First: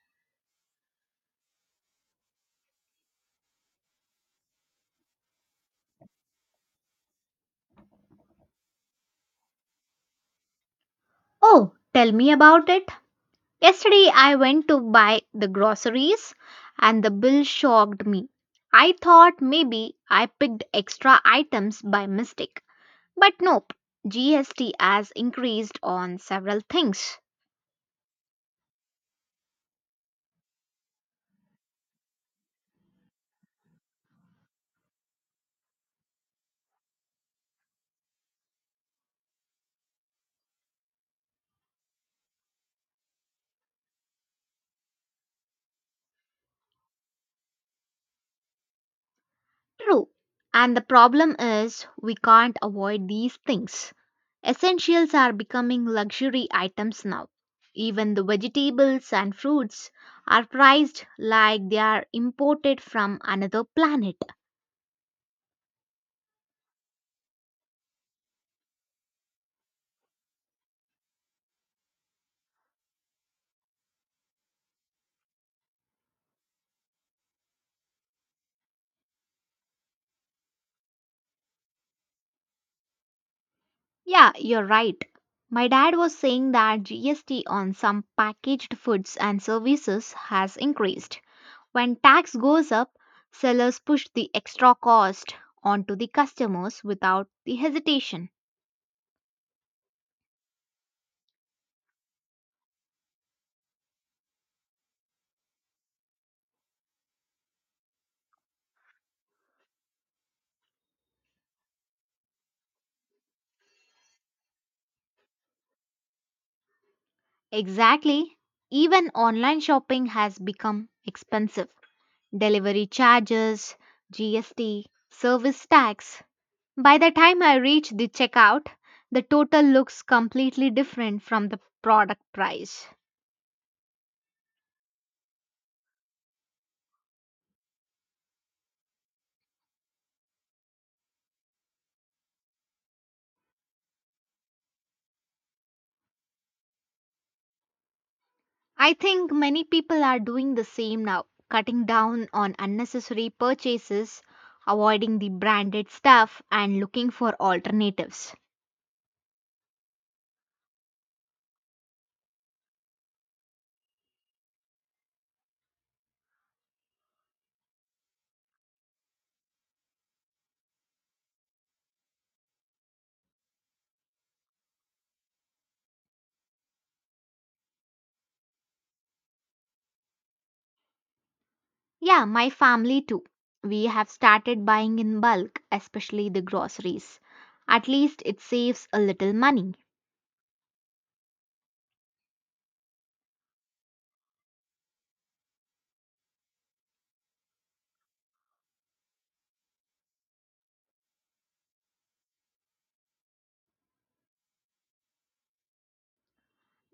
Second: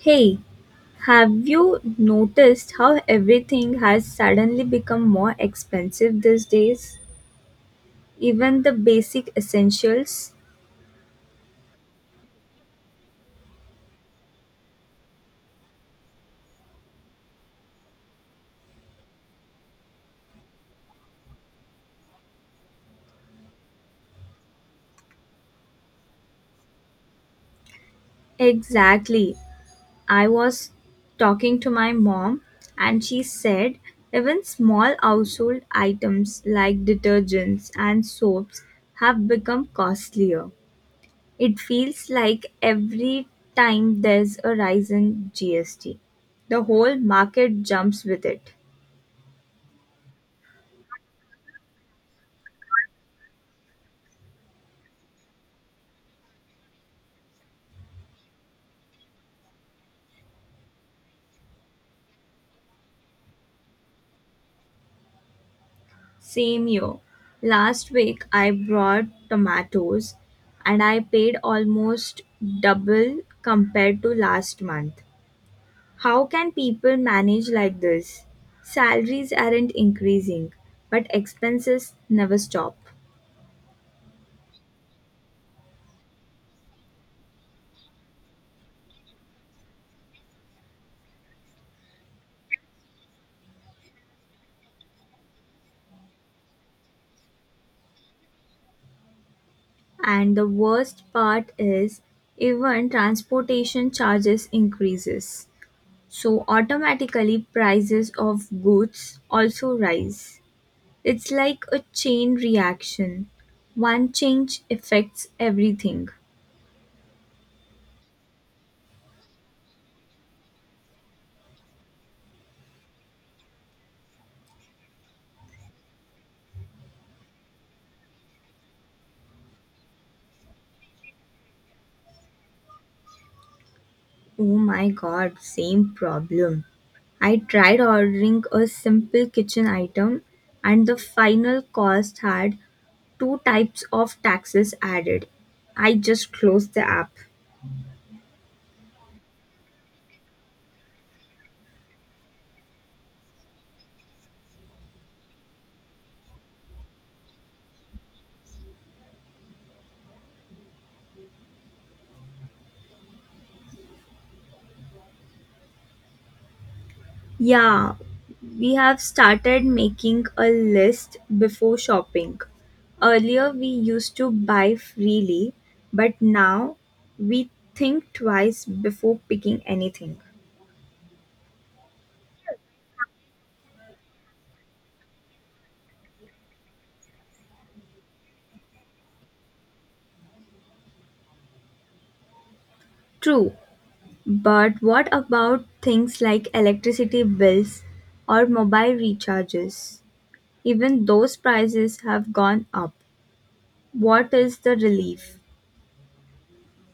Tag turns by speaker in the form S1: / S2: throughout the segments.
S1: Hey, have you noticed how everything has suddenly become more expensive these days? Even the basic essentials?
S2: Oh, tell me about it. Yesterday I went to buy the groceries and the bill shocked me. I thought maybe I picked extra items by mistake. But nope, GST has increased on several things.
S1: Exactly. I was talking to my mom and she said even small household items like detergents and soaps have become costlier. It feels like every time there's a rise in GST, the whole market jumps with it.
S2: True. And the problem is we can't avoid these things. Essentials are becoming luxury items now. Even the vegetables and fruits are priced like they are imported from another planet.
S1: Same year. Last week I brought tomatoes and I paid almost double compared to last month. How can people manage like this? Salaries aren't increasing, but expenses never stop.
S2: Yeah, you're right. My dad was saying that GST on some packaged foods and services has increased. When tax goes up, sellers push the extra cost onto the customers without the hesitation.
S1: And the worst part is even transportation charges increases. So automatically prices of goods also rise. It's like a chain reaction. One change affects everything.
S2: Exactly. Even online shopping has become expensive. Delivery charges, GST, service tax. By the time I reach the checkout, the total looks completely different from the product price.
S1: Oh my god, same problem. I tried ordering a simple kitchen item and the final cost had two types of taxes added. I just closed the app.
S2: I think many people are doing the same now, cutting down on unnecessary purchases, avoiding the branded stuff, and looking for alternatives.
S1: Yeah, we have started making a list before shopping. Earlier, we used to buy freely, but now we think twice before picking anything.
S2: Yeah, my family too. We have started buying in bulk, especially the groceries. At least it saves a little money.
S1: True, but what about things like electricity bills or mobile recharges? Even those prices have gone up. What is the relief?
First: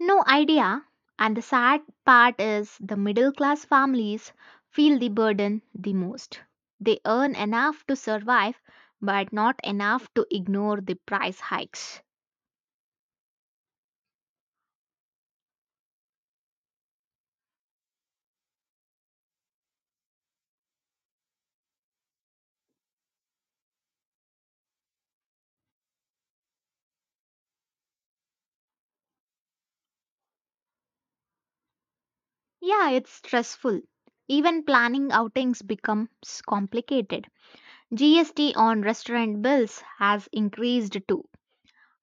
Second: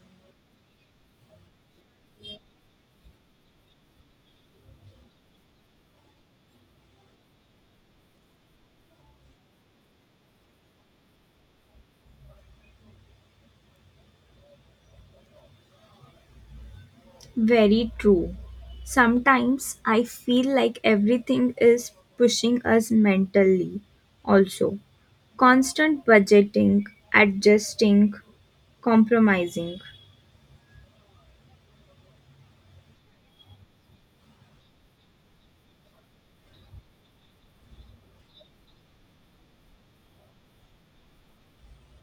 S2: No idea. And the sad part is the middle class families feel the burden the most. They earn enough to survive, but not enough to ignore the price hikes.
S1: Very true. Sometimes I feel like everything is pushing us mentally, also. Constant budgeting, adjusting, compromising.
S2: Yeah, it's stressful. Even planning outings becomes complicated. GST on restaurant bills has increased too.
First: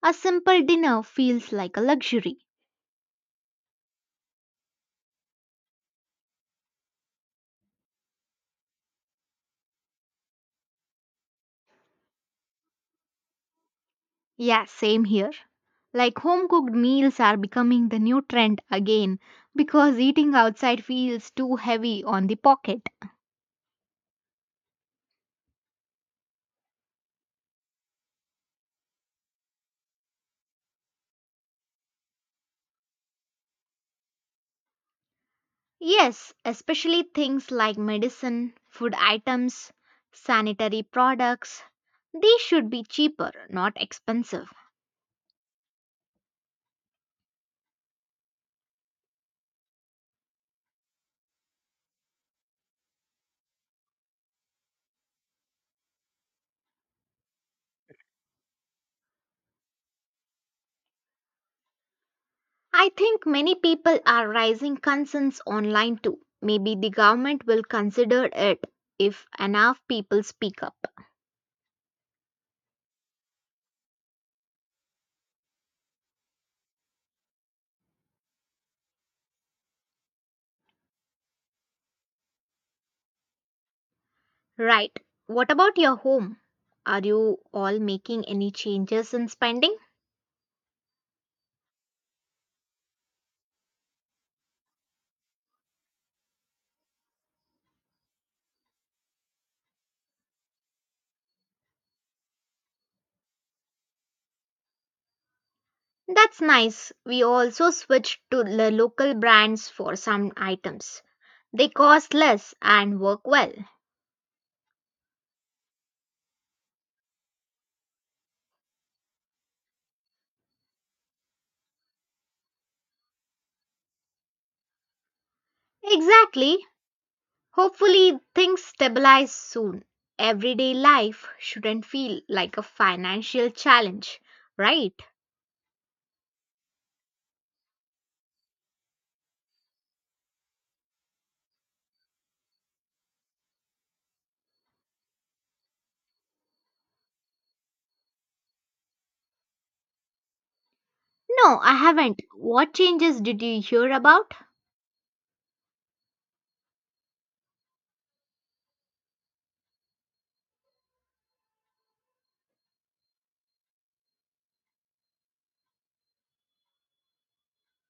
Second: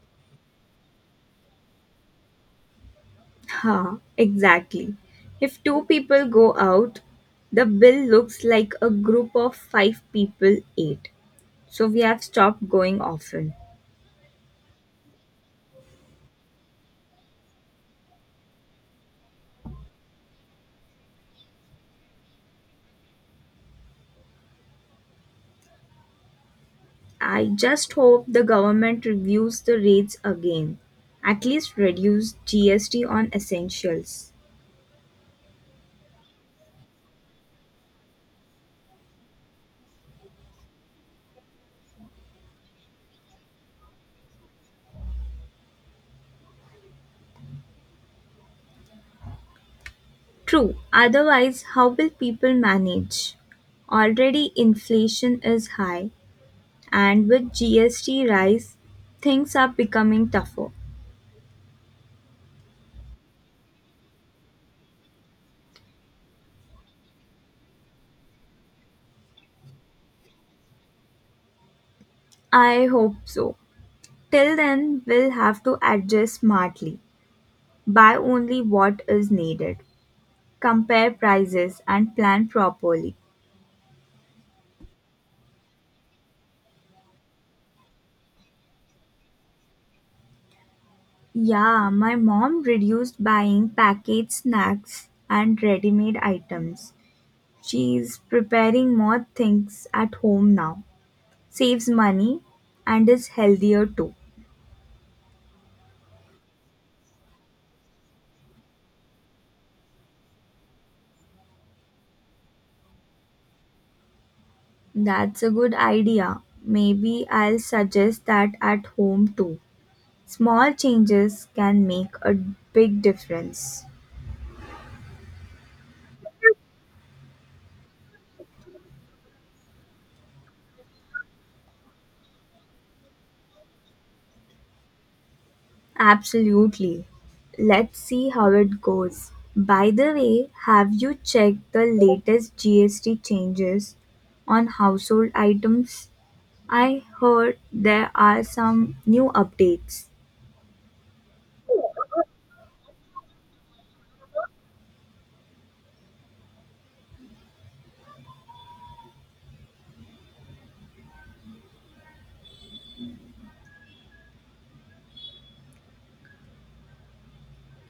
S2: A simple dinner feels like a luxury.
S1: Ha, exactly. If two people go out, the bill looks like a group of five people ate. So we have stopped going often.
S2: Yeah, same here. Like home cooked meals are becoming the new trend again because eating outside feels too heavy on the pocket.
S1: I just hope the government reviews the rates again. At least reduce GST on essentials.
S2: Yes, especially things like medicine, food items, sanitary products. They should be cheaper, not expensive.
S1: True, otherwise, how will people manage? Already inflation is high, and with GST rise, things are becoming tougher.
S2: I think many people are raising concerns online too. Maybe the government will consider it if enough people speak up.
S1: I hope so. Till then, we'll have to adjust smartly, buy only what is needed, compare prices, and plan properly.
S2: Right. What about your home? Are you all making any changes in spending?
S1: Yeah, my mom reduced buying packaged snacks and ready-made items. She's preparing more things at home now. Saves money and is healthier too.
S2: That's nice. We also switched to the local brands for some items. They cost less and work well.
S1: That's a good idea. Maybe I'll suggest that at home too. Small changes can make a big difference.
S2: Exactly. Hopefully, things stabilize soon. Everyday life shouldn't feel like a financial challenge, right?
S1: Absolutely. Let's see how it goes. By the way, have you checked the latest GST changes on household items? I heard there are some new updates.
S2: No, I haven't. What changes did you hear about?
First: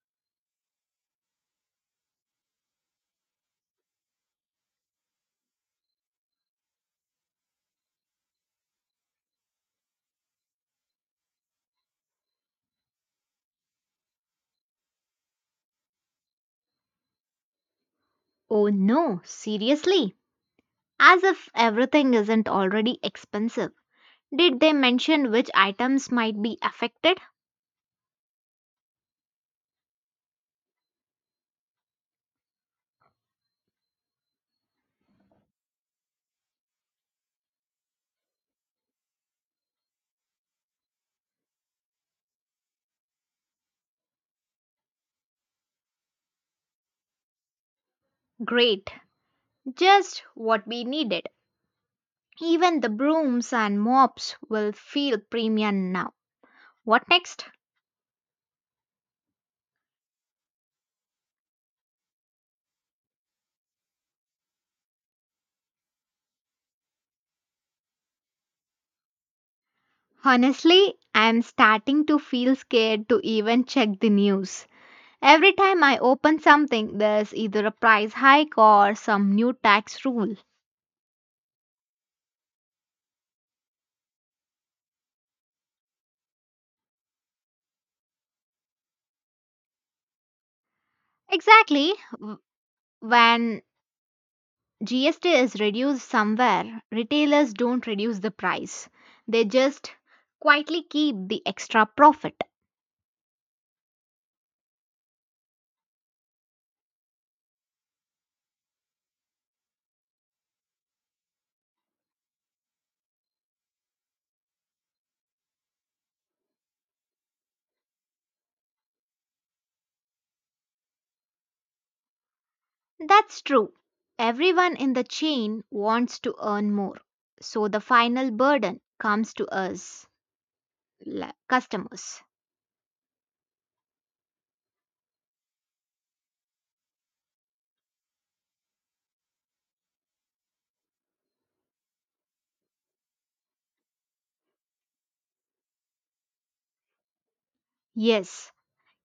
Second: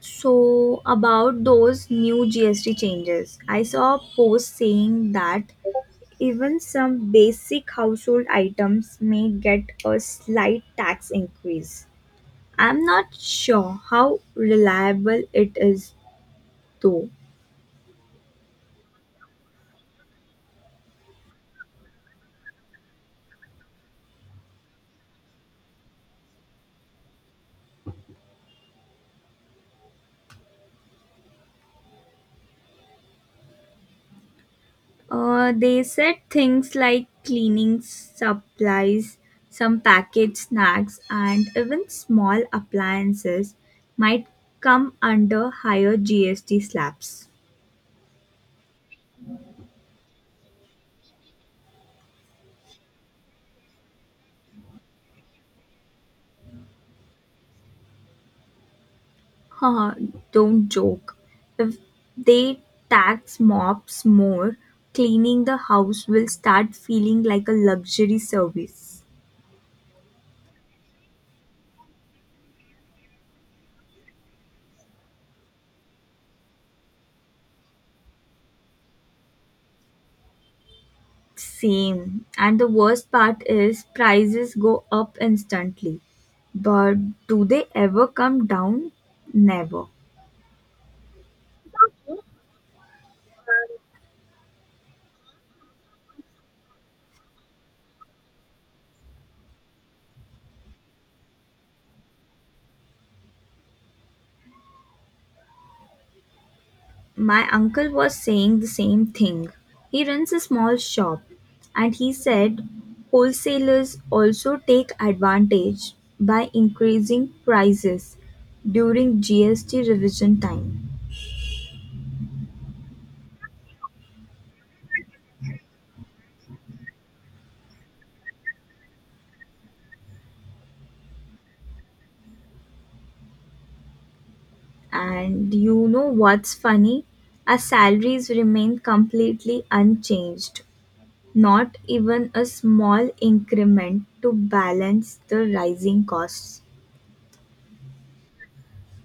S1: So, about those new GST changes, I saw a post saying that even some basic household items may get a slight tax increase. I'm not sure how reliable it is, though.
S2: Oh no, seriously? As if everything isn't already expensive. Did they mention which items might be affected?
S1: They said things like cleaning supplies, some packaged snacks, and even small appliances might come under higher GST slabs.
S2: Great, just what we needed. Even the brooms and mops will feel premium now. What next?
S1: Haha, don't joke. If they tax mops more, cleaning the house will start feeling like a luxury service.
S2: Honestly, I'm starting to feel scared to even check the news. Every time I open something, there's either a price hike or some new tax rule.
S1: Same. And the worst part is prices go up instantly. But do they ever come down? Never.
S2: Exactly. When GST is reduced somewhere, retailers don't reduce the price. They just quietly keep the extra profit.
S1: My uncle was saying the same thing. He runs a small shop and he said wholesalers also take advantage by increasing prices during GST revision time.
S2: That's true. Everyone in the chain wants to earn more. So the final burden comes to us, customers.
S1: And you know what's funny? Our salaries remain completely unchanged. Not even a small increment to balance the rising costs.
S2: Yes,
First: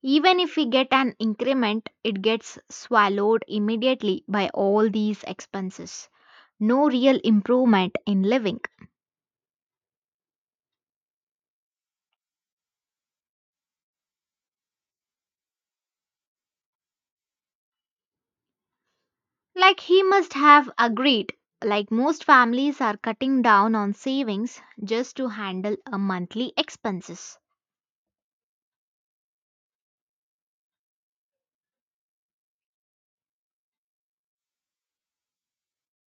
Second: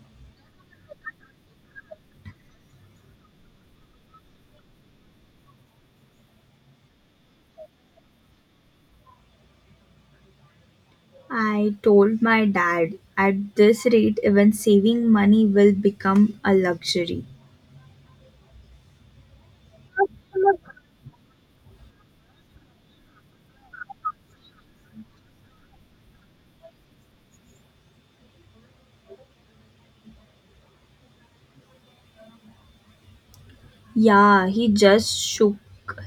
S2: even if we get an increment, it gets swallowed immediately by all these expenses. No real improvement in living.
S1: I told my dad, at this rate, even saving money will become a luxury.
S2: Like he must have agreed, like most families are cutting down on savings just to handle a monthly expenses.
S1: Yeah, he just shook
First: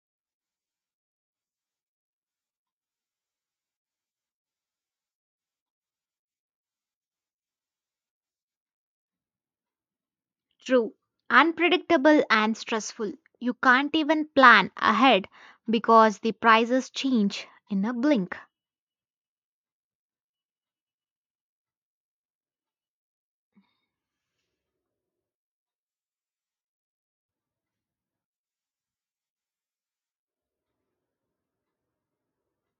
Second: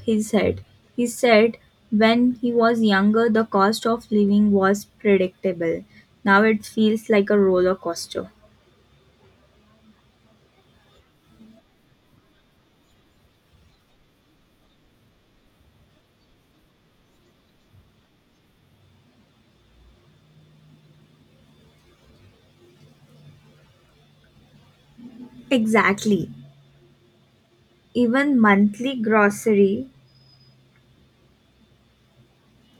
S1: his head. He said when he was younger, the cost of living was predictable. Now it feels like a roller coaster.
S2: True, unpredictable and stressful. You can't even plan ahead because the prices change in a blink.
S1: Exactly. Even monthly grocery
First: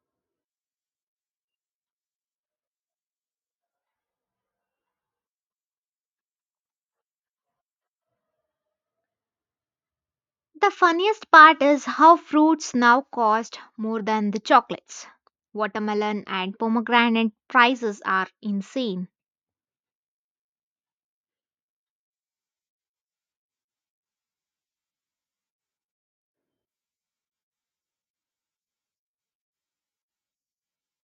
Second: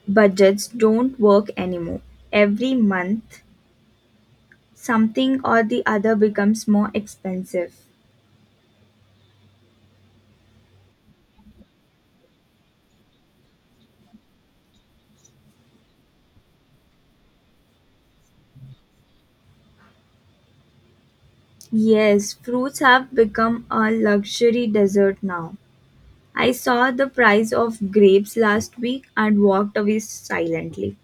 S1: budgets don't work anymore. Every month something or the other becomes more expensive.
S2: The funniest part is how fruits now cost more than the chocolates. Watermelon and pomegranate prices are insane.
S1: Yes, fruits have become a luxury dessert now. I saw the price of grapes last week and walked away silently.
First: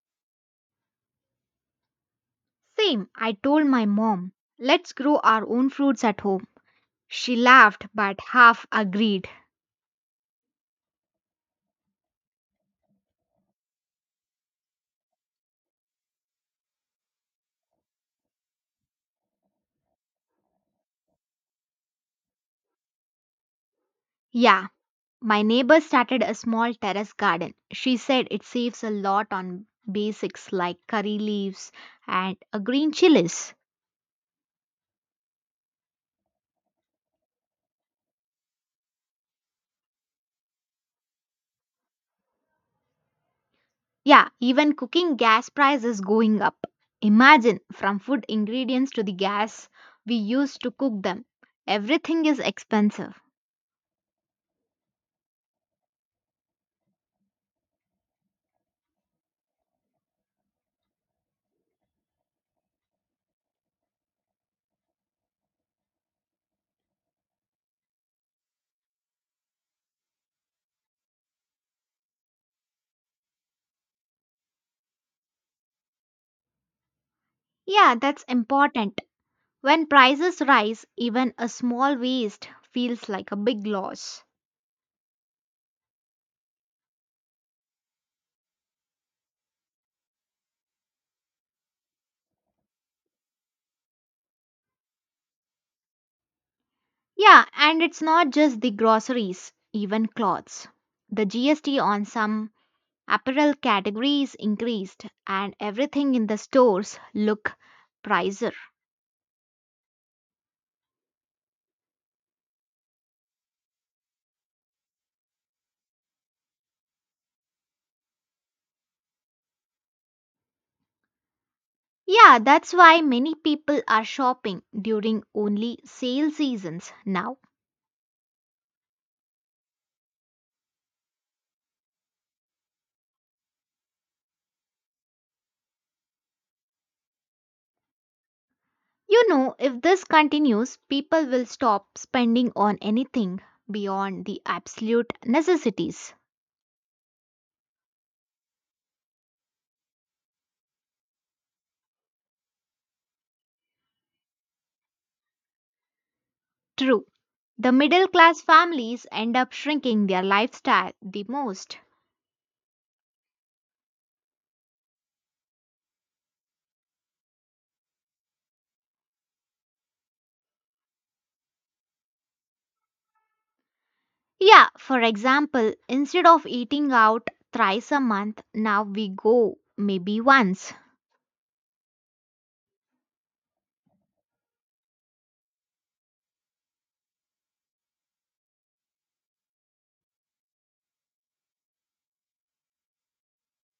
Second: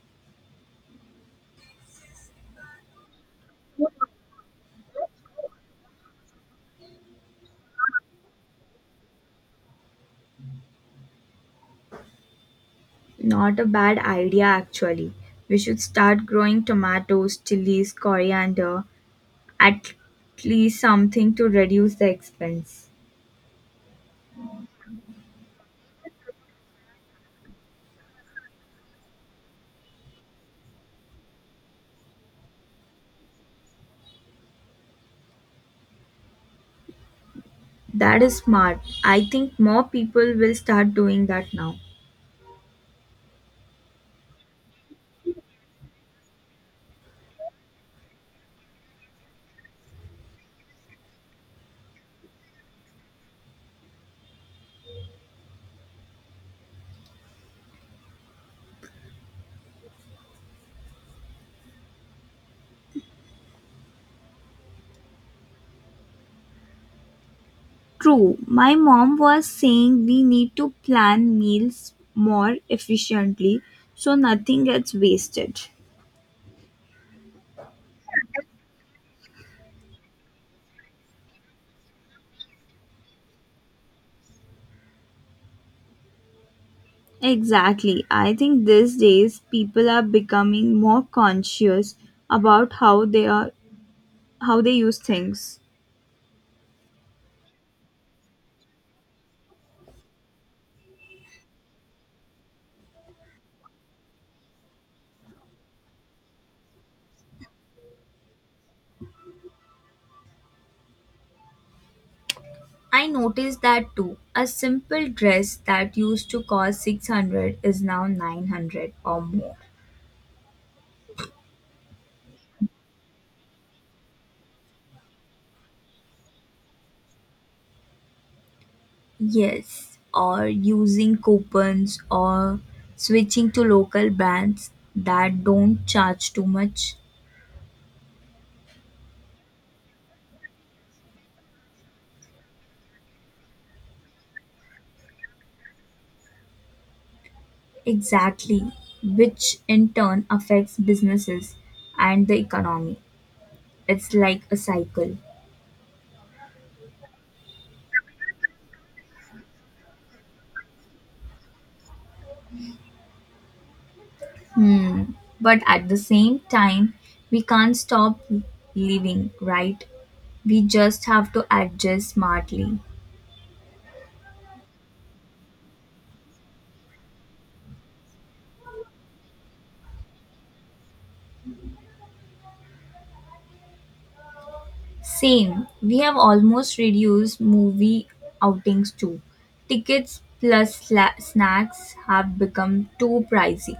S2: Same, I told my mom, let's grow our own fruits at home. She laughed but half agreed.
S1: Not a bad idea, actually. We should start growing tomatoes, chilies, coriander, at least something to reduce the expense.
S2: Yeah, my neighbor started a small terrace garden. She said it saves a lot on basics like curry leaves and a green chilies.
S1: That is smart. I think more people will start doing that now.
S2: Yeah, even cooking gas price is going up. Imagine from food ingredients to the gas we use to cook them. Everything is expensive.
S1: True, my mom was saying we need to plan meals more efficiently so nothing gets wasted.
S2: Yeah, that's important. When prices rise, even a small waste feels like a big loss.
S1: Exactly. I think these days people are becoming more conscious about how they use things.
S2: Yeah, and it's not just the groceries, even clothes. The GST on some apparel categories increased and everything in the stores look pricier.
S1: I noticed that too. A simple dress that used to cost 600 is now 900 or more.
S2: Yeah, that's why many people are shopping during only sale seasons now.
S1: Yes, or using coupons or switching to local brands that don't charge too much.
S2: You know, if this continues, people will stop spending on anything beyond the absolute necessities.
S1: Exactly, which in turn affects businesses and the economy. It's like a cycle.
S2: True. The middle class families end up shrinking their lifestyle the most.
S1: Hmm. But at the same time, we can't stop living, right? We just have to adjust smartly.
S2: Yeah, for example, instead of eating out thrice a month, now we go maybe once.
S1: Same. We have almost reduced movie outings too. Tickets plus snacks have become too pricey.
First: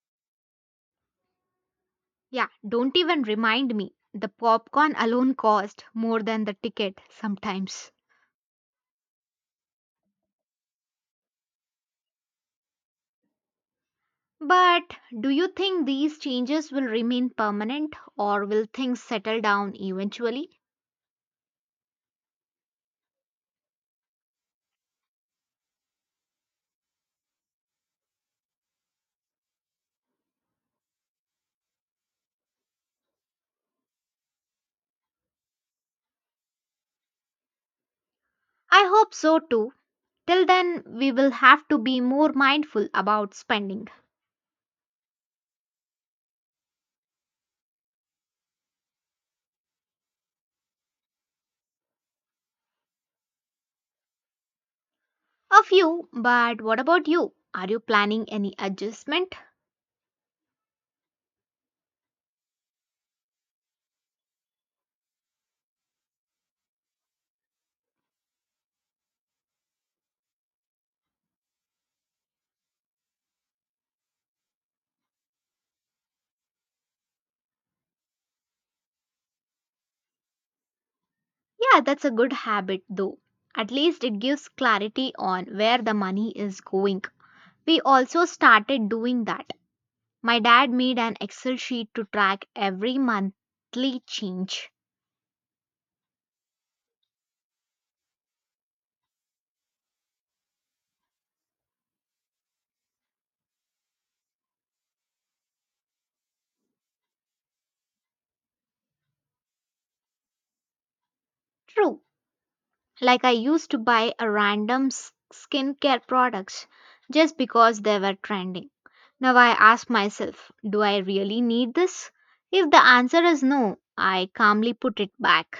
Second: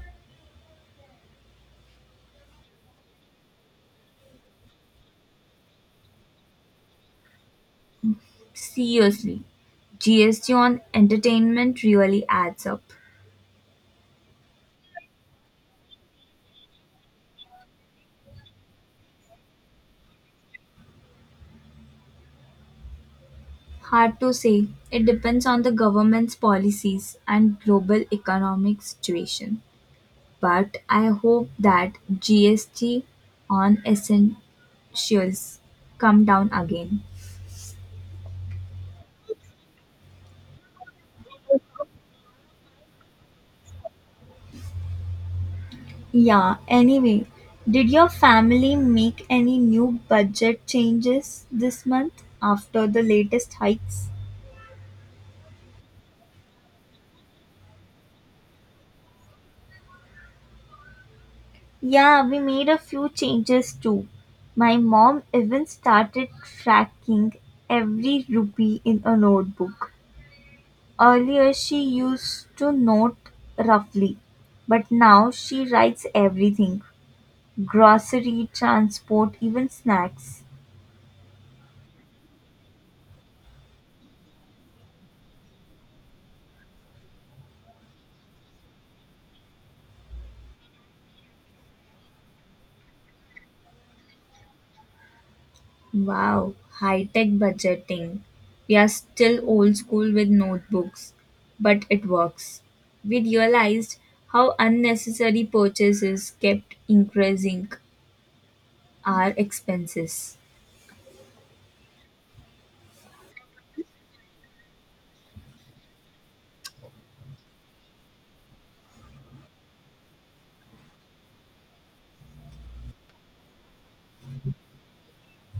S2: Yeah, don't even remind me. The popcorn alone cost more than the ticket sometimes.
S1: Seriously, GST on entertainment really adds up.
S2: But do you think these changes will remain permanent or will things settle down eventually?
S1: Hard to say. It depends on the government's policies and global economic situation. But I hope that GST on essentials come down again.
S2: I hope so too. Till then, we will have to be more mindful about spending.
S1: Yeah, anyway, did your family make any new budget changes this month after the latest hikes?
S2: A few, but what about you? Are you planning any adjustment?
S1: Yeah, we made a few changes too. My mom even started tracking every rupee in a notebook. Earlier, she used to note roughly, but now she writes everything: grocery, transport, even snacks.
S2: Yeah, that's a good habit though. At least it gives clarity on where the money is going. We also started doing that. My dad made an Excel sheet to track every monthly change.
S1: Wow, high tech budgeting. We are still old school with notebooks, but it works. We realized how unnecessary purchases kept increasing our expenses.
S2: True, like I used to buy skincare products just because they were trending. Now I ask myself, do I really need this? If the answer is no, I calmly put it back.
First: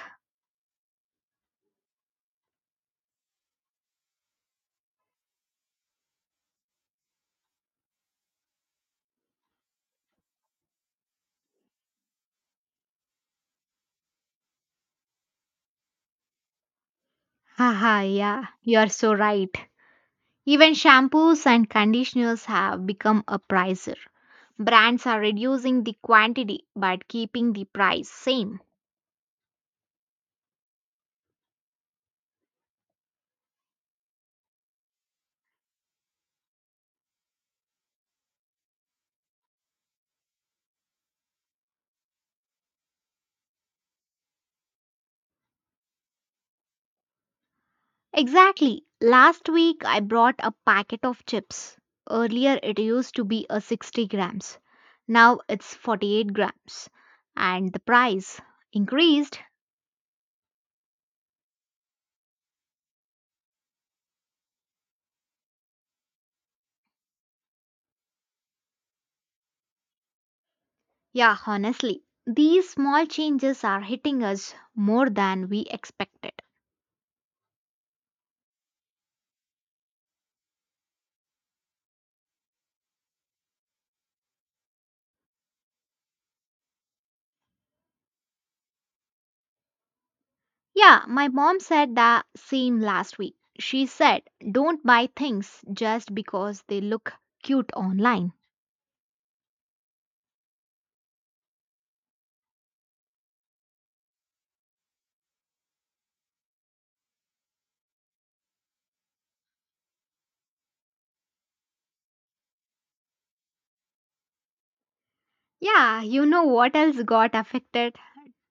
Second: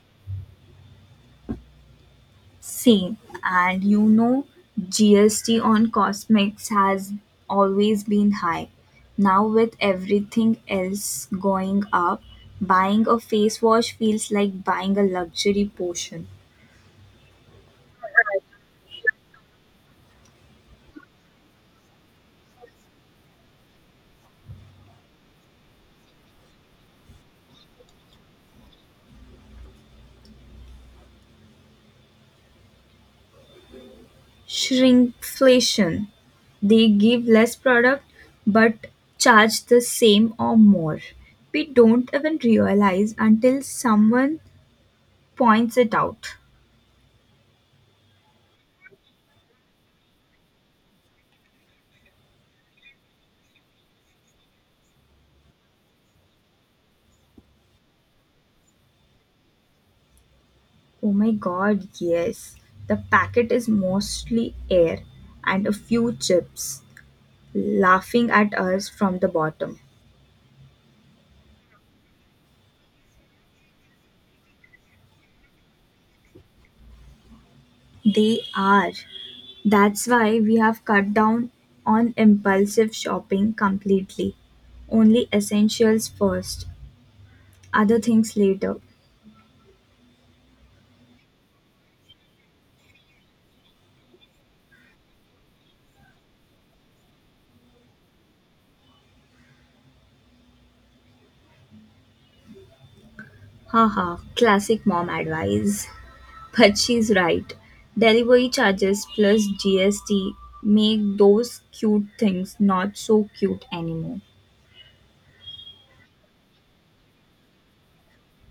S1: Same, and you know, GST on cosmetics has always been high. Now, with everything else going up, buying a face wash feels like buying a luxury potion.
S2: Haha, yeah, you're so right. Even shampoos and conditioners have become a pricer. Brands are reducing the quantity but keeping the price same.
S1: Shrinkflation: they give less product but charge the same or more. We don't even realize until someone points it out.
S2: Exactly. Last week I brought a packet of chips. Earlier it used to be a 60 grams. Now it's 48 grams. And the price increased.
S1: Oh my god, yes. The packet is mostly air and a few chips laughing at us from the bottom.
S2: Yeah, honestly, these small changes are hitting us more than we expected.
S1: They are. That's why we have cut down on impulsive shopping completely. Only essentials first, other things later.
S2: Yeah, my mom said the same last week. She said, don't buy things just because they look cute online.
S1: Haha, classic mom advice. But she's right. Delivery charges plus GST make those cute things not so cute anymore.
S2: Yeah, you know what else got affected?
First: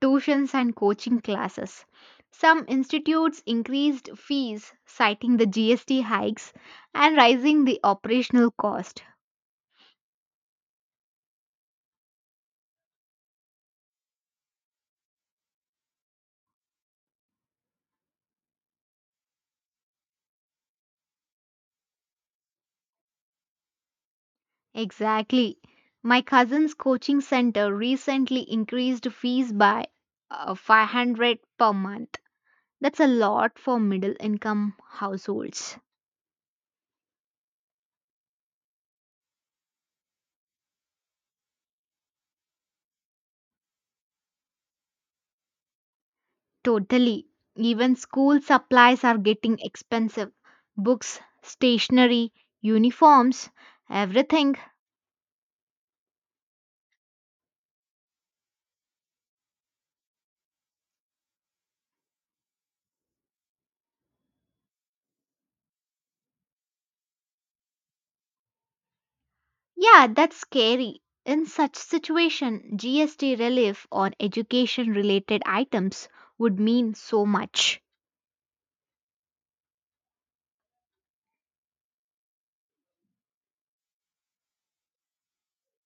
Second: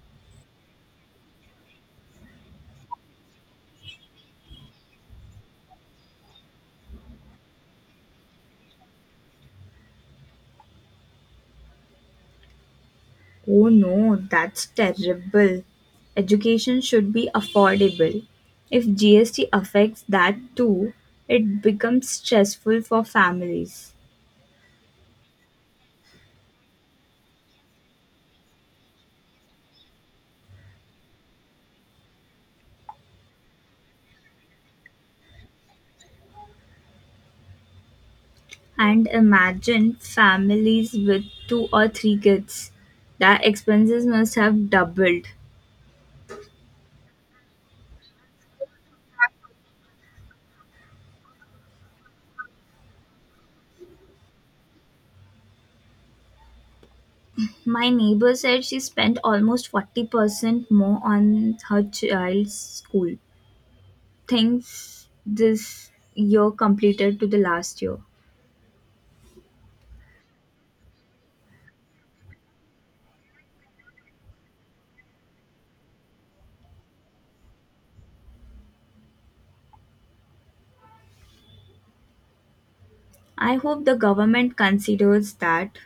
S2: Tuitions and coaching classes. Some institutes increased fees, citing the GST hikes and rising the operational cost.
S1: Oh no, that's terrible. Education should be affordable. If GST affects that too, it becomes stressful for families.
S2: Exactly. My cousin's coaching center recently increased fees by 500 per month. That's a lot for middle income households.
S1: And imagine families with two or three kids. Their expenses must have doubled.
S2: Totally. Even school supplies are getting expensive. Books, stationery, uniforms, everything.
S1: My neighbor said she spent almost 40% more on her child's school things this year completed to the last year.
S2: Yeah, that's scary. In such situation, GST relief on education related items would mean so much.
S1: I hope the government considers that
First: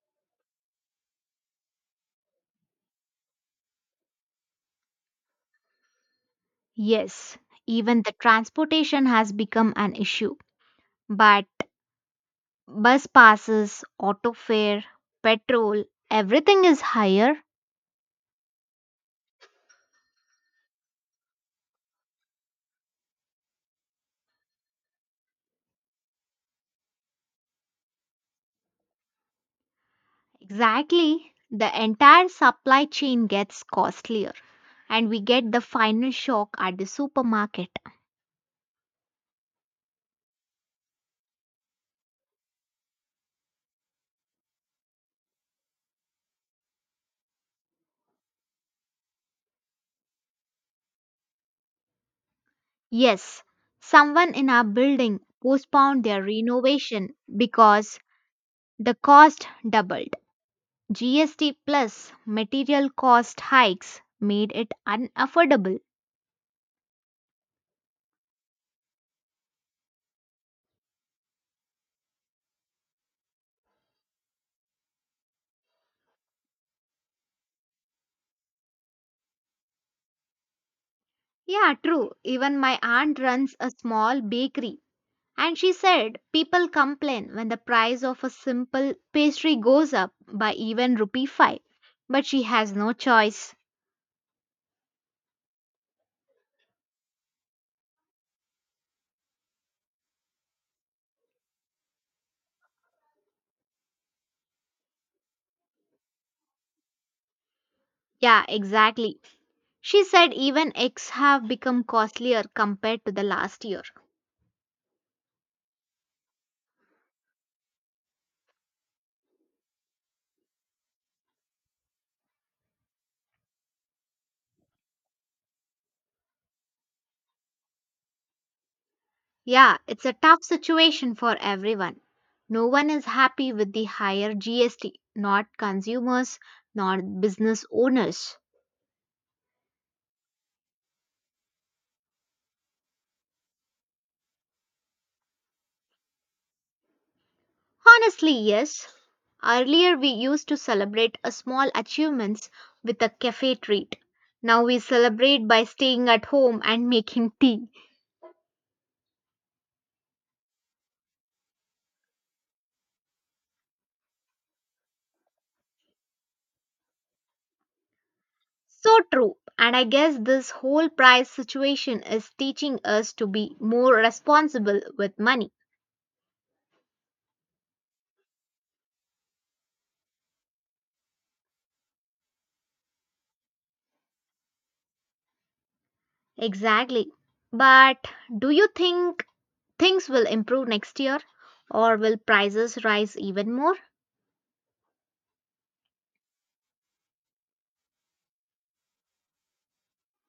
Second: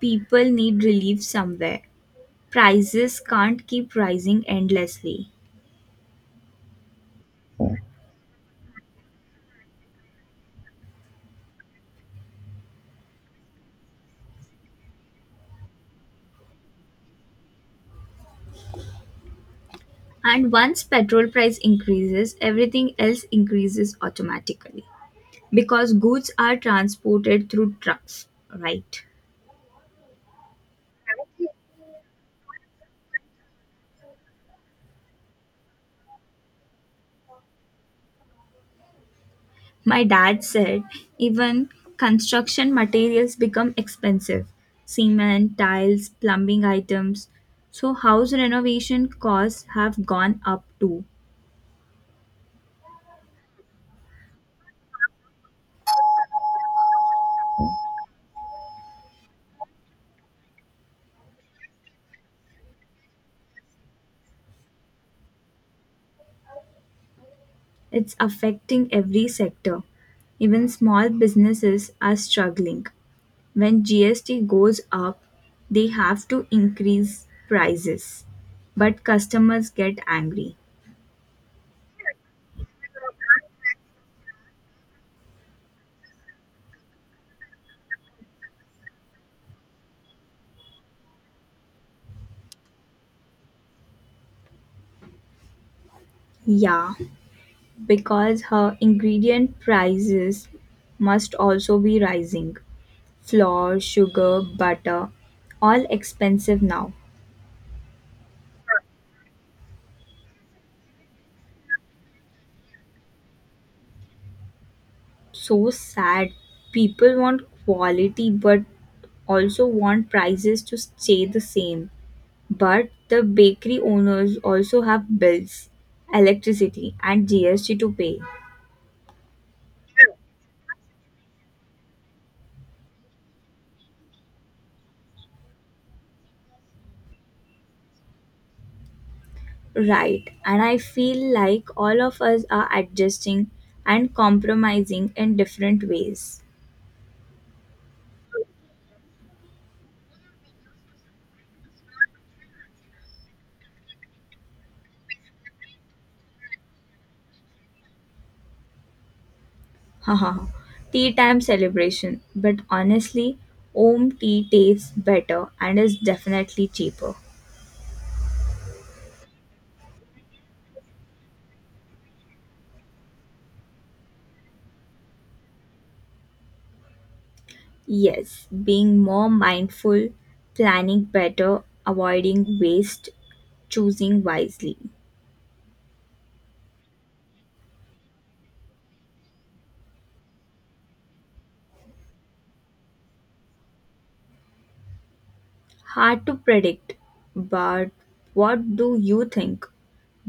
S1: people need relief somewhere. Prices can't keep rising endlessly.
S2: Yes, even the transportation has become an issue. But bus passes, auto fare, petrol, everything is higher.
S1: And once petrol price increases, everything else increases automatically because goods are transported through trucks, right?
S2: Exactly. The entire supply chain gets costlier and we get the final shock at the supermarket.
S1: My dad said even construction materials become expensive: cement, tiles, plumbing items. So, house renovation costs have gone up too.
S2: Yes, someone in our building postponed their renovation because the cost doubled. GST plus material cost hikes made it unaffordable.
S1: It's affecting every sector. Even small businesses are struggling. When GST goes up, they have to increase prices. But customers get angry.
S2: Yeah, true. Even my aunt runs a small bakery. And she said people complain when the price of a simple pastry goes up by even rupee 5. But she has no choice.
S1: Yeah, because her ingredient prices must also be rising. Flour, sugar, butter, all expensive now.
S2: Yeah, exactly. She said even eggs have become costlier compared to the last year.
S1: So sad. People want quality but also want prices to stay the same. But the bakery owners also have bills, electricity, and GST to pay.
S2: Yeah, it's a tough situation for everyone. No one is happy with the higher GST, not consumers, not business owners.
S1: Right, and I feel like all of us are adjusting and compromising in different ways.
S2: Honestly, yes. Earlier we used to celebrate a small achievements with a cafe treat. Now we celebrate by staying at home and making tea.
S1: Haha, tea time celebration, but honestly, home tea tastes better and is definitely cheaper.
S2: So true. And I guess this whole price situation is teaching us to be more responsible with money.
S1: Yes, being more mindful, planning better, avoiding waste, choosing wisely.
S2: Exactly. But do you think things will improve next year, or will prices rise even more?
S1: Hard to predict, but what do you think?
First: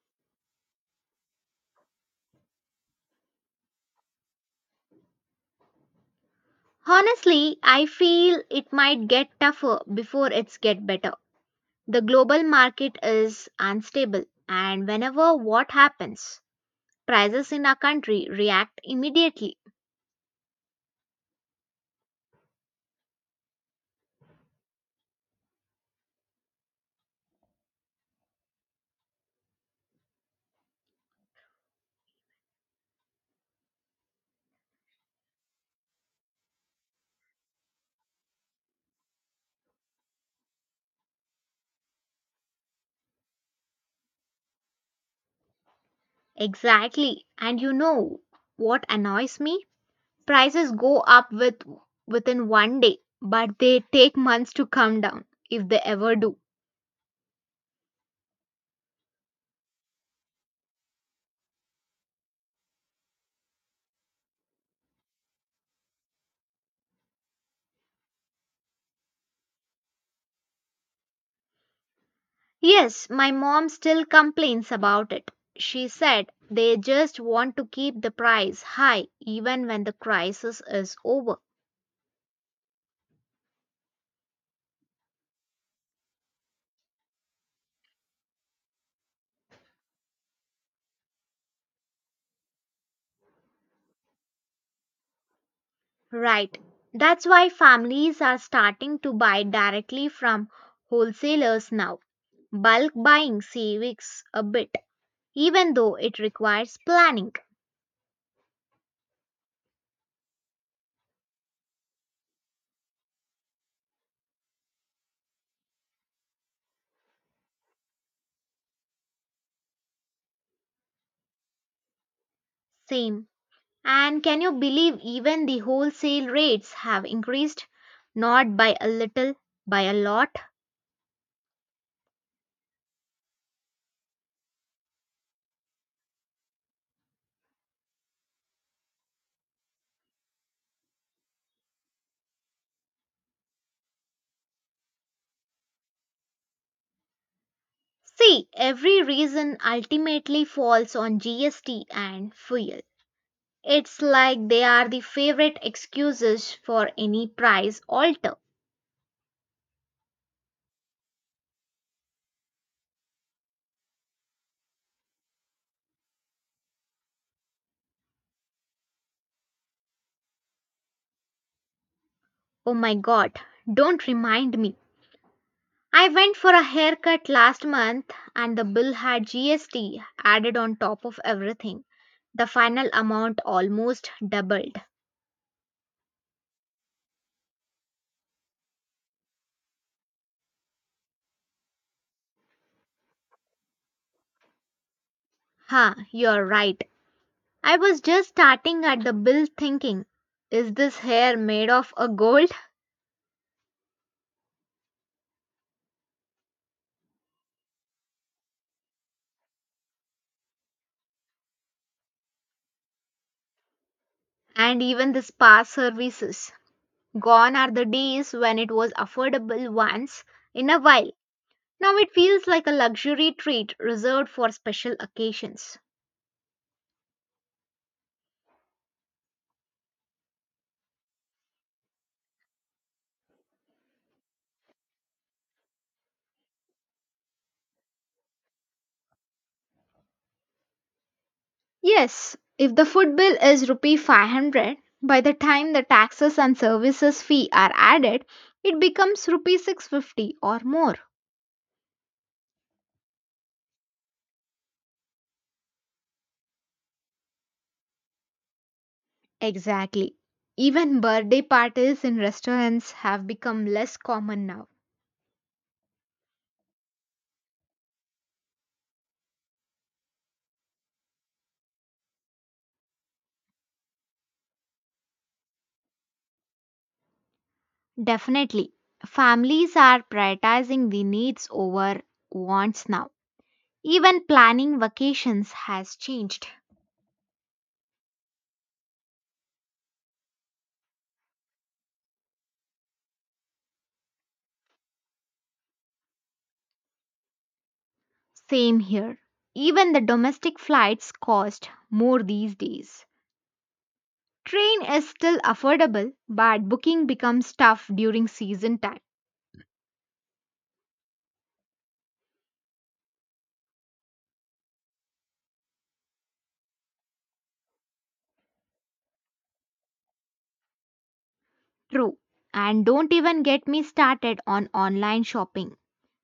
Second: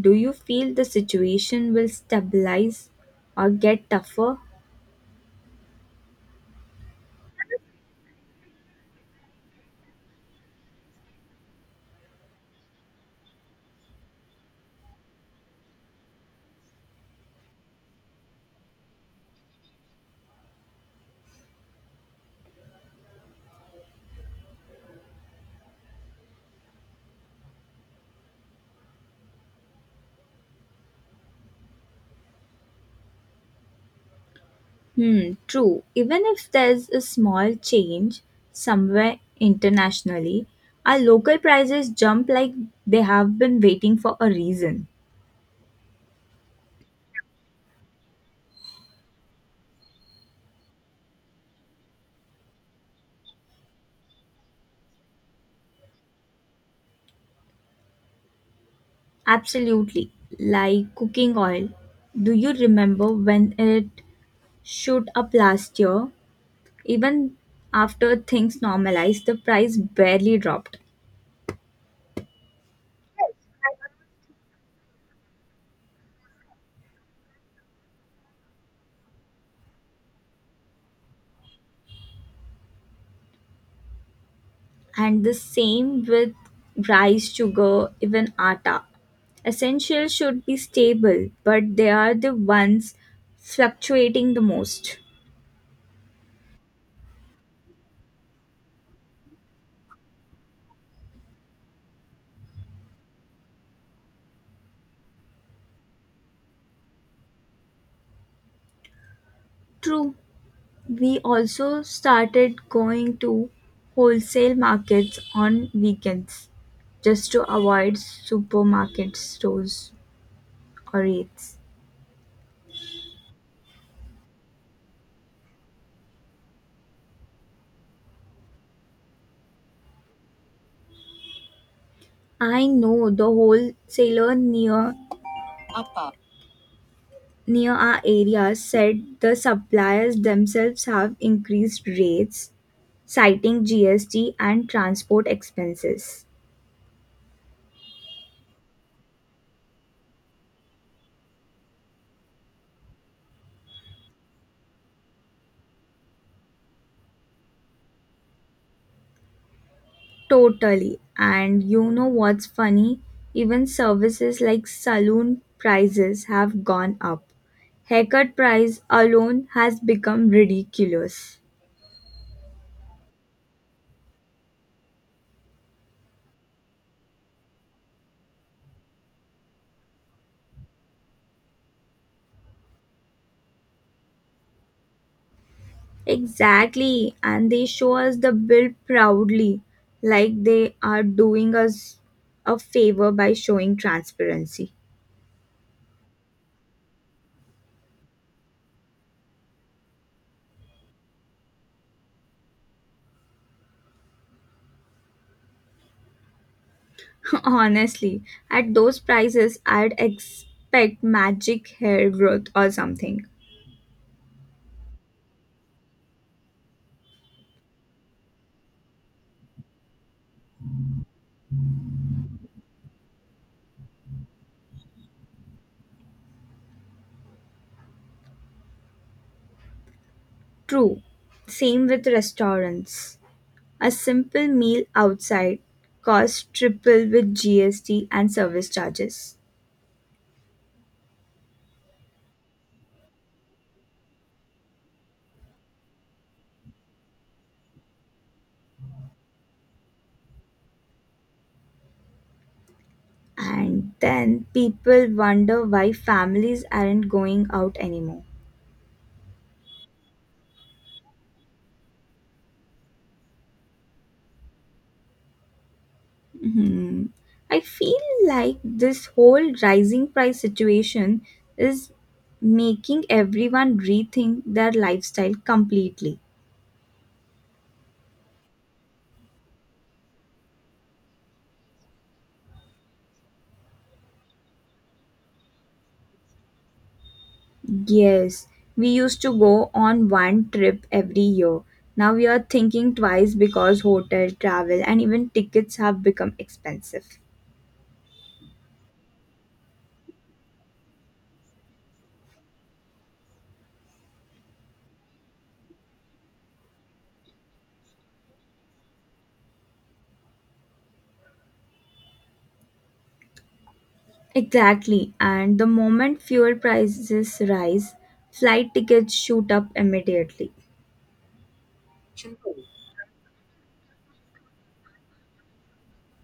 S1: Do you feel the situation will stabilize or get tougher?
S2: Honestly, I feel it might get tougher before it's get better. The global market is unstable and whenever what happens, prices in our country react immediately.
S1: Hmm, true. Even if there's a small change somewhere internationally, our local prices jump like they have been waiting for a reason.
S2: Exactly. And you know what annoys me? Prices go up with within one day, but they take months to come down if they ever do.
S1: Absolutely. Like cooking oil. Do you remember when it shoot up last year? Even after things normalized, the price barely dropped.
S2: Yes, my mom still complains about it. She said they just want to keep the price high even when the crisis is over.
S1: And the same with rice, sugar, even atta. Essentials should be stable, but they are the ones fluctuating the most.
S2: Right. That's why families are starting to buy directly from wholesalers now. Bulk buying saves a bit, even though it requires planning.
S1: True, we also started going to wholesale markets on weekends just to avoid supermarket stores or rates.
S2: Same. And can you believe even the wholesale rates have increased? Not by a little, by a lot.
S1: I know the wholesaler near our area said the suppliers themselves have increased rates citing GST and transport expenses.
S2: See, every reason ultimately falls on GST and fuel. It's like they are the favorite excuses for any price alter.
S1: Totally. And you know what's funny? Even services like saloon prices have gone up. Haircut price alone has become ridiculous.
S2: Oh my god, don't remind me. I went for a haircut last month and the bill had GST added on top of everything. The final amount almost doubled.
S1: Exactly, and they show us the bill proudly, like they are doing us a favor by showing transparency.
S2: Huh, you're right. I was just starting at the bill thinking, is this hair made of a gold?
S1: Honestly, at those prices, I'd expect magic hair growth or something.
S2: And even the spa services. Gone are the days when it was affordable once in a while. Now it feels like a luxury treat reserved for special occasions.
S1: True. Same with restaurants. A simple meal outside costs triple with GST and service charges.
S2: Yes, if the food bill is rupee 500, by the time the taxes and services fee are added, it becomes rupee 650 or more.
S1: And then people wonder why families aren't going out anymore.
S2: Exactly. Even birthday parties in restaurants have become less common now.
S1: Hmm. I feel like this whole rising price situation is making everyone rethink their lifestyle completely.
S2: Definitely. Families are prioritizing the needs over wants now. Even planning vacations has changed.
S1: Yes, we used to go on one trip every year. Now we are thinking twice because hotel, travel, and even tickets have become expensive.
S2: Same here. Even the domestic flights cost more these days. Train is still affordable, but booking becomes tough during season time.
S1: Exactly, and the moment fuel prices rise, flight tickets shoot up immediately.
S2: True. And don't even get me started on online shopping.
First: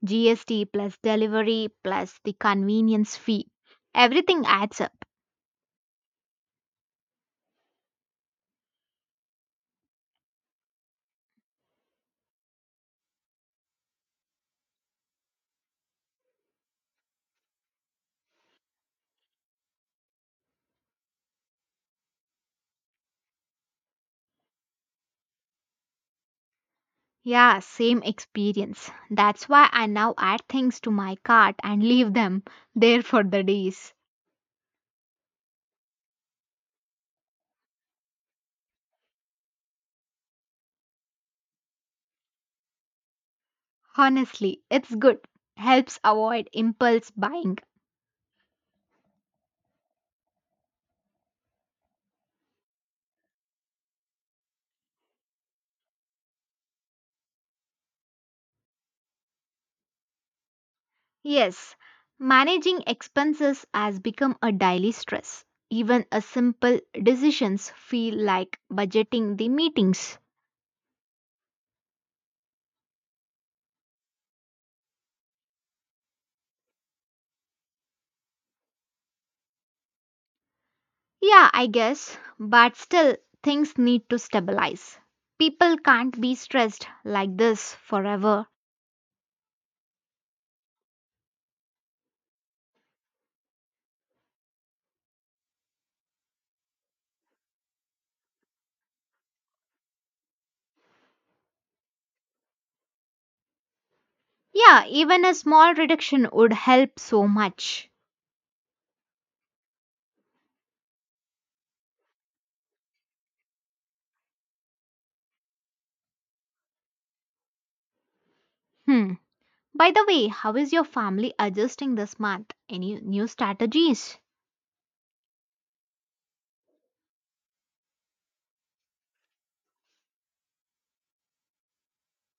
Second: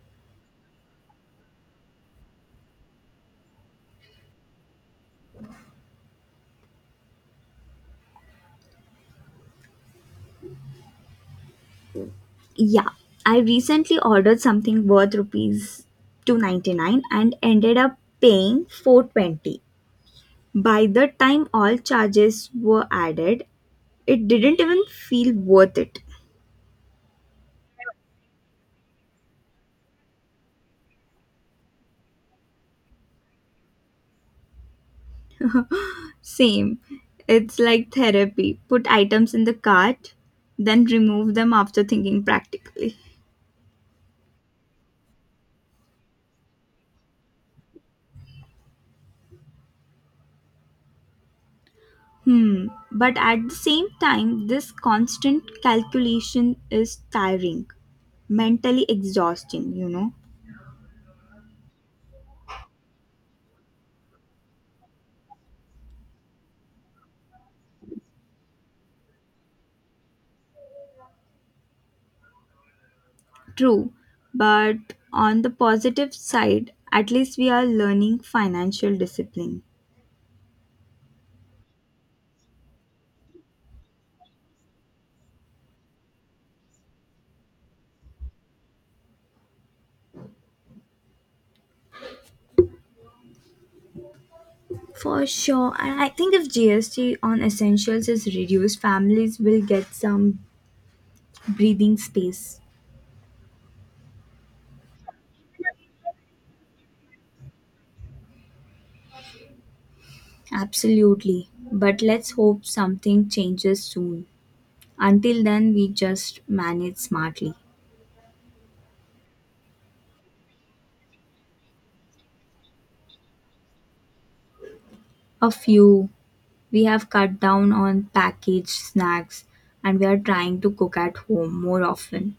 S2: GST plus delivery plus the convenience fee. Everything adds up.
S1: Yeah, I recently ordered something worth rupees 299 and ended up paying 420. By the time all charges were added, it didn't even feel worth it.
S2: Yeah, same experience. That's why I now add things to my cart and leave them there for the days.
S1: Same. It's like therapy. Put items in the cart, then remove them after thinking practically.
S2: Honestly, it's good. Helps avoid impulse buying.
S1: Hmm. But at the same time, this constant calculation is tiring, mentally exhausting, you know.
S2: Yes, managing expenses has become a daily stress. Even a simple decisions feel like budgeting the meetings.
S1: True. But on the positive side, at least we are learning financial discipline.
S2: Yeah, I guess, but still things need to stabilize. People can't be stressed like this forever.
S1: For sure. And I think if GST on essentials is reduced, families will get some breathing space.
S2: Yeah, even a small reduction would help so much.
S1: Absolutely. But let's hope something changes soon. Until then, we just manage smartly.
S2: Hmm. By the way, how is your family adjusting this month? Any new strategies?
S1: A few, we have cut down on packaged snacks and we are trying to cook at home more often.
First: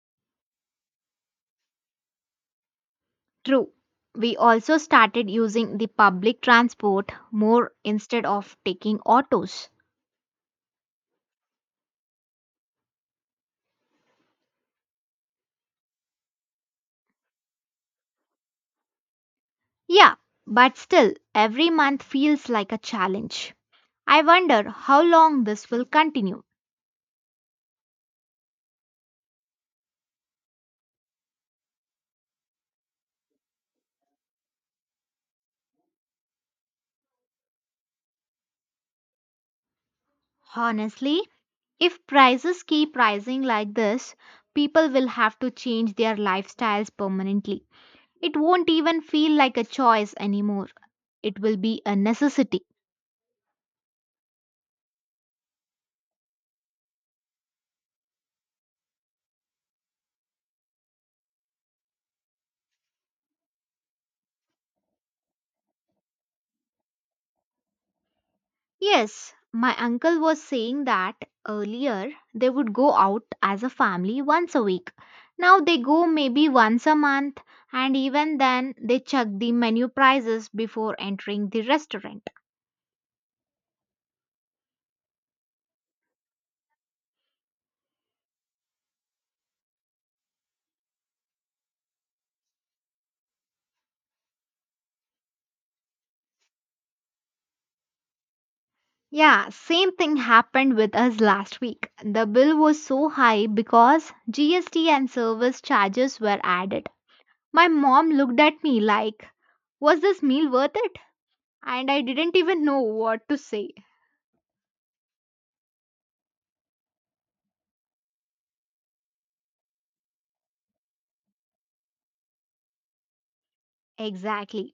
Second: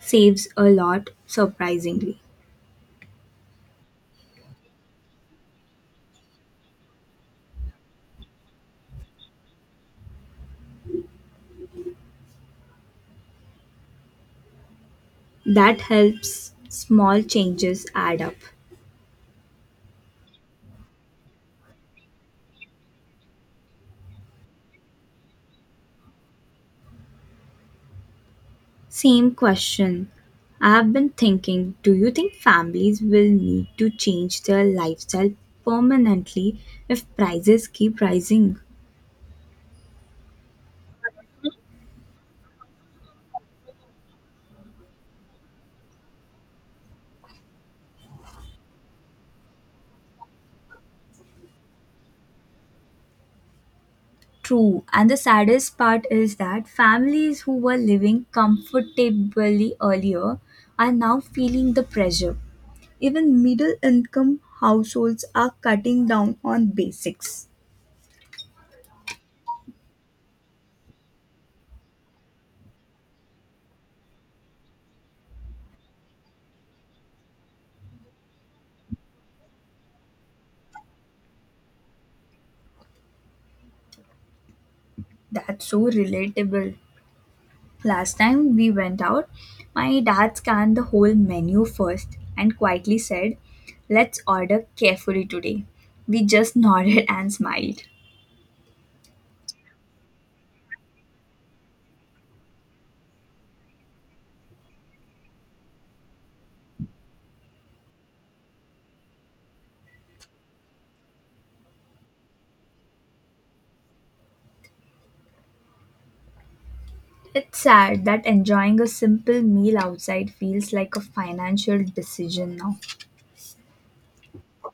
S1: Saves a lot, surprisingly.
S2: True. We also started using the public transport more instead of taking autos.
S1: That helps small changes add up.
S2: Yeah, but still, every month feels like a challenge. I wonder how long this will continue.
S1: Same question. I have been thinking, do you think families will need to change their lifestyle permanently if prices keep rising?
S2: Honestly, if prices keep rising like this, people will have to change their lifestyles permanently. It won't even feel like a choice anymore. It will be a necessity.
S1: True, and the saddest part is that families who were living comfortably earlier are now feeling the pressure. Even middle income households are cutting down on basics.
S2: Yes, my uncle was saying that earlier they would go out as a family once a week. Now they go maybe once a month, and even then they check the menu prices before entering the restaurant.
S1: That's so relatable. Last time we went out, my dad scanned the whole menu first and quietly said, "Let's order carefully today." We just nodded and smiled.
S2: Yeah, same thing happened with us last week. The bill was so high because GST and service charges were added. My mom looked at me like, was this meal worth it? And I didn't even know what to say.
S1: It's sad that enjoying a simple meal outside feels like a financial decision now.
S2: Exactly.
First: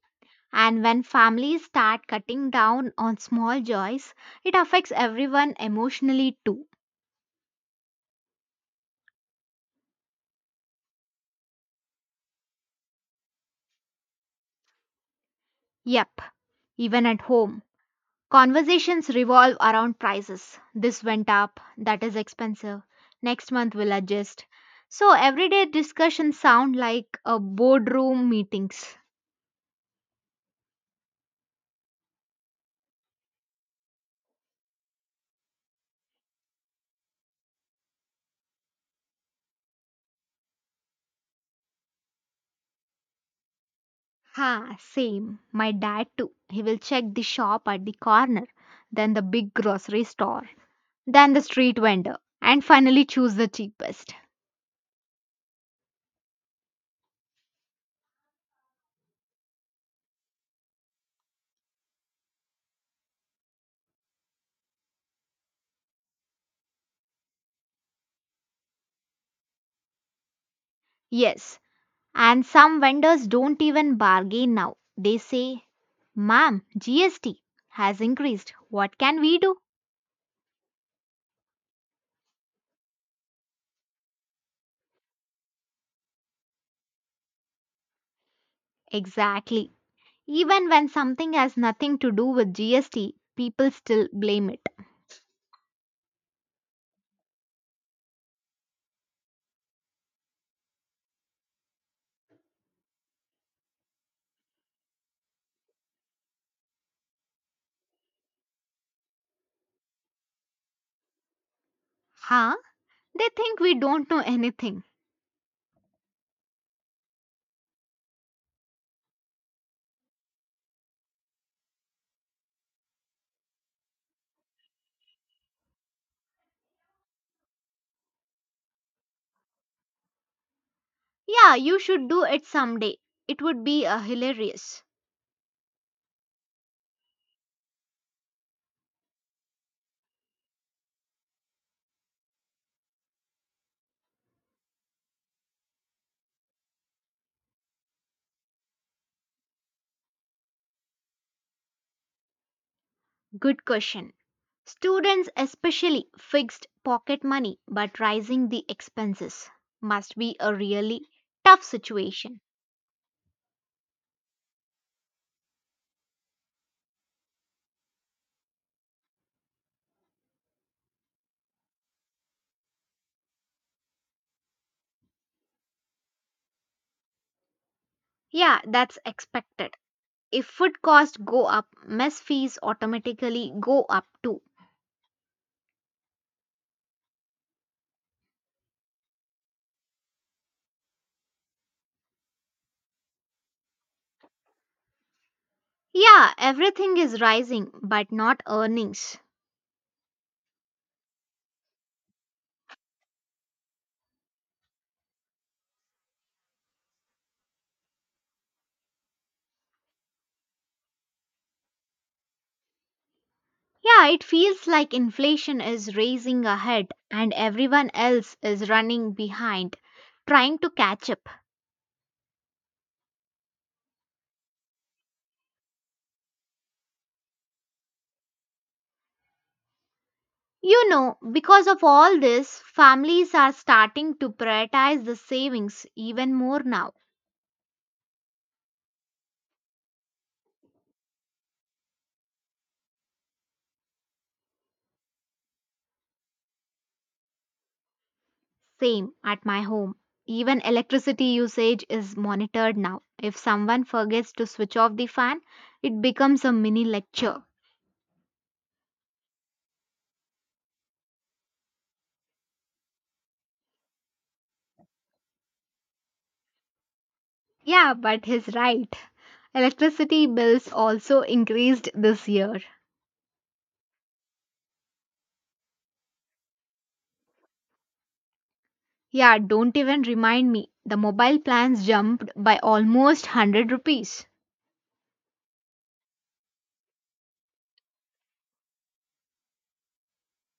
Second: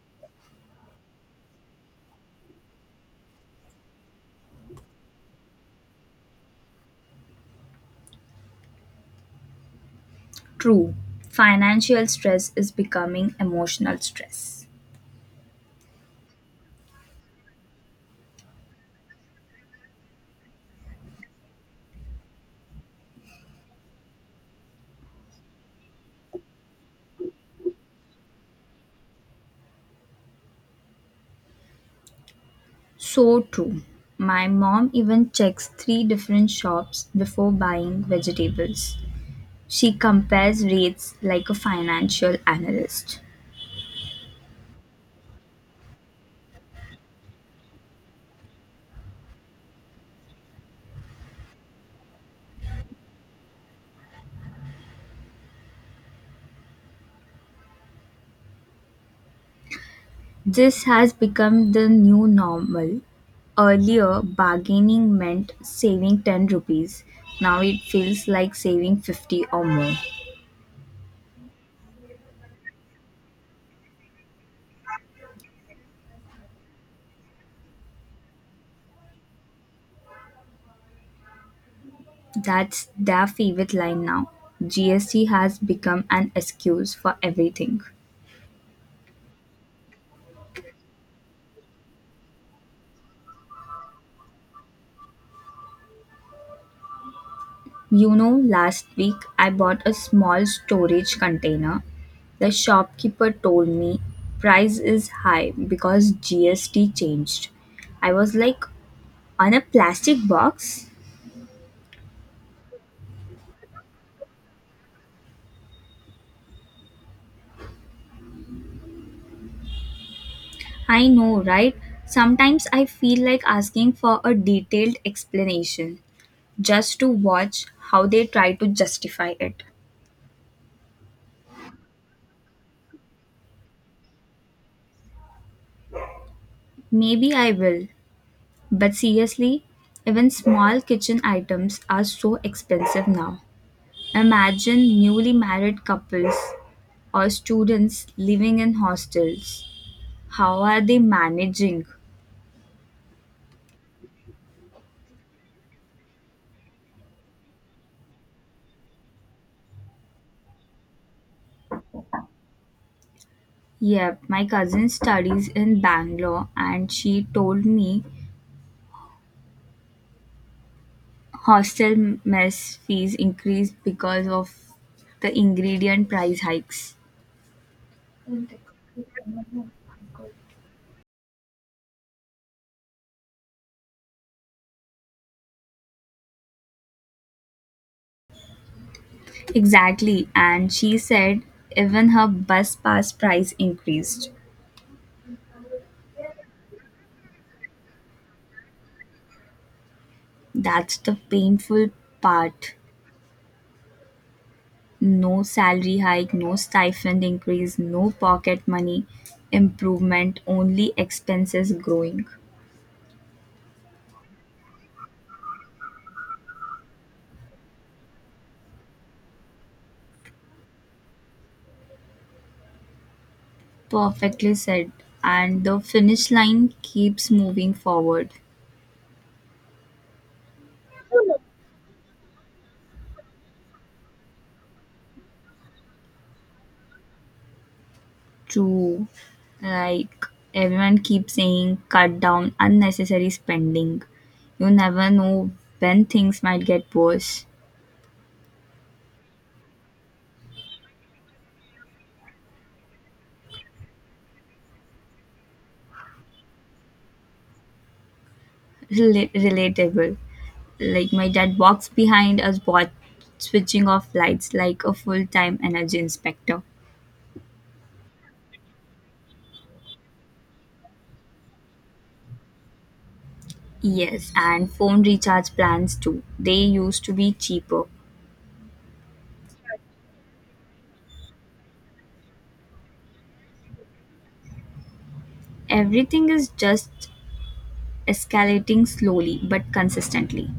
S2: And when families start cutting down on small joys, it affects everyone emotionally too.
S1: True, financial stress is becoming emotional stress.
S2: Yep, even at home. Conversations revolve around prices. This went up, that is expensive. Next month we'll adjust. So everyday discussions sound like a boardroom meetings.
S1: So true. My mom even checks three different shops before buying vegetables. She compares rates like a financial analyst.
S2: Ha, same. My dad too. He will check the shop at the corner, then the big grocery store than the street vendor and finally choose the cheapest.
S1: This has become the new normal. Earlier, bargaining meant saving 10 rupees. Now it feels like saving 50 or more.
S2: Yes, and some vendors don't even bargain now. They say, Ma'am, GST has increased. What can we do?
S1: That's their favorite line now. GST has become an excuse for everything.
S2: Exactly. Even when something has nothing to do with GST, people still blame it.
S1: You know, last week I bought a small storage container. The shopkeeper told me price is high because GST changed. I was like, on a plastic box?
S2: Huh? They think we don't know anything.
S1: I know, right? Sometimes I feel like asking for a detailed explanation just to watch how they try to justify it.
S2: Yeah, you should do it someday. It would be hilarious.
S1: Maybe I will, but seriously, even small kitchen items are so expensive now. Imagine newly married couples or students living in hostels. How are they managing?
S2: Good question. Students, especially fixed pocket money but rising the expenses, must be a really tough situation.
S1: Yep, my cousin studies in Bangalore and she told me hostel mess fees increased because of the ingredient price hikes.
S2: Yeah, that's expected. If food costs go up, mess fees automatically go up too.
S1: Exactly, and she said even her bus pass price increased.
S2: Yeah, everything is rising but not earnings.
S1: That's the painful part. No salary hike, no stipend increase, no pocket money improvement, only expenses growing.
S2: Yeah, it feels like inflation is raising ahead and everyone else is running behind, trying to catch up.
S1: Perfectly said. And the finish line keeps moving forward.
S2: You know, because of all this, families are starting to prioritize the savings even more now.
S1: True. Like everyone keeps saying, cut down unnecessary spending. You never know when things might get worse.
S2: Same at my home. Even electricity usage is monitored now. If someone forgets to switch off the fan, it becomes a mini lecture.
S1: Relatable. Like my dad walks behind us watch switching off lights like a full-time energy inspector.
S2: Yeah, but he's right. Electricity bills also increased this year.
S1: Yes, and phone recharge plans too, they used to be cheaper.
S2: Yeah, don't even remind me. The mobile plans jumped by almost 100 rupees.
S1: Everything is just escalating slowly but consistently.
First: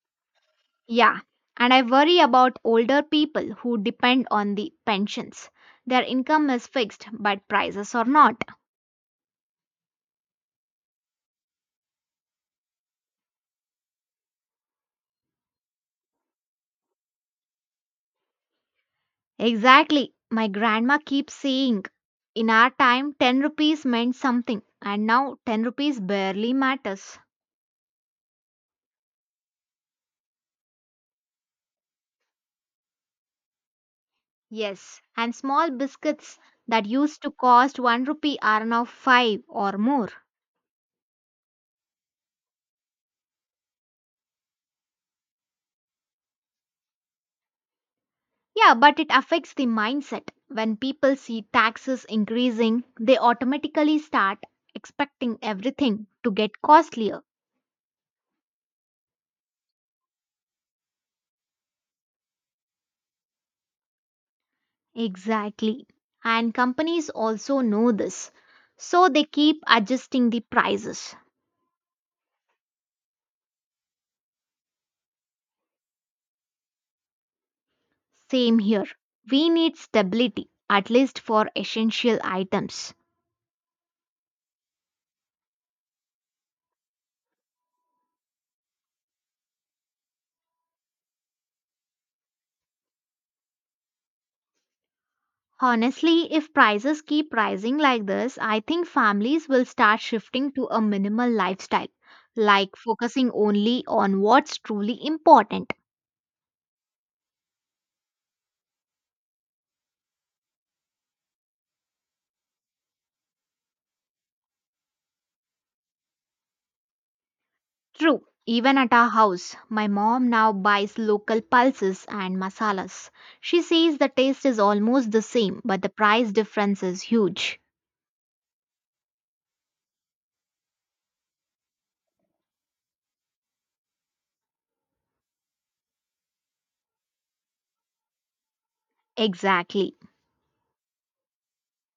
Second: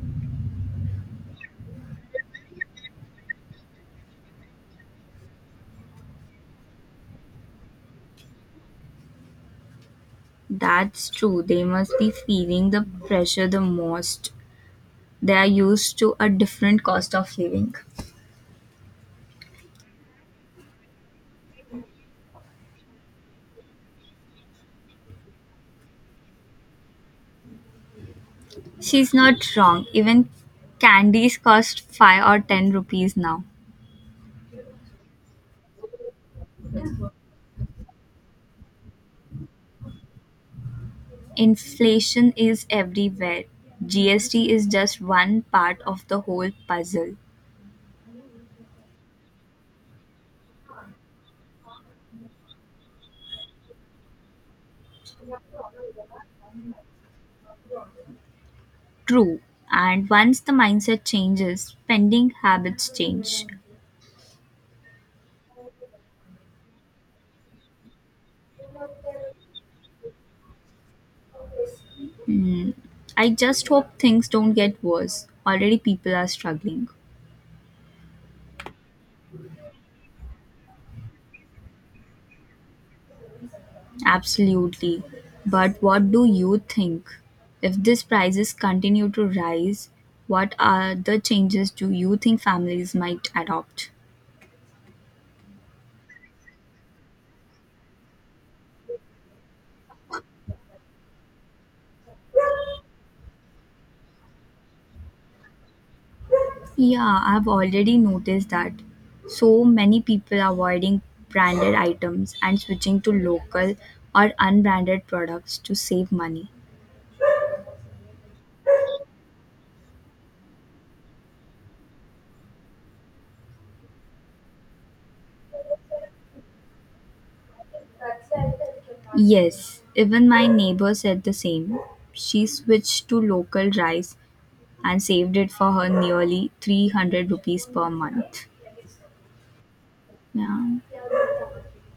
S2: Yeah, and I worry about older people who depend on the pensions. Their income is fixed, but prices are not.
S1: That's true, they must be feeling the pressure the most. They are used to a different cost of living.
S2: Exactly. My grandma keeps saying, in our time, 10 rupees meant something, and now 10 rupees barely matters.
S1: She's not wrong, even candies cost 5 or 10 rupees now.
S2: Yes, and small biscuits that used to cost 1 rupee are now 5 or more.
S1: Inflation is everywhere. GST is just one part of the whole puzzle.
S2: Yeah, but it affects the mindset. When people see taxes increasing, they automatically start expecting everything to get costlier.
S1: True. And once the mindset changes, spending habits change.
S2: Exactly. And companies also know this. So they keep adjusting the prices.
S1: I just hope things don't get worse. Already people are struggling.
S2: Same here. We need stability, at least for essential items.
S1: Absolutely. But what do you think? If these prices continue to rise, what are the changes do you think families might adopt?
S2: Honestly, if prices keep rising like this, I think families will start shifting to a minimal lifestyle, like focusing only on what's truly important.
S1: Yeah, I've already noticed that so many people are avoiding branded items and switching to local or unbranded products to save money.
S2: True, even at our house, my mom now buys local pulses and masalas. She says the taste is almost the same, but the price difference is huge.
S1: Yes, even my neighbor said the same. She switched to local rice and saved it for her nearly 300 rupees per month.
S2: Exactly.
S1: Yeah.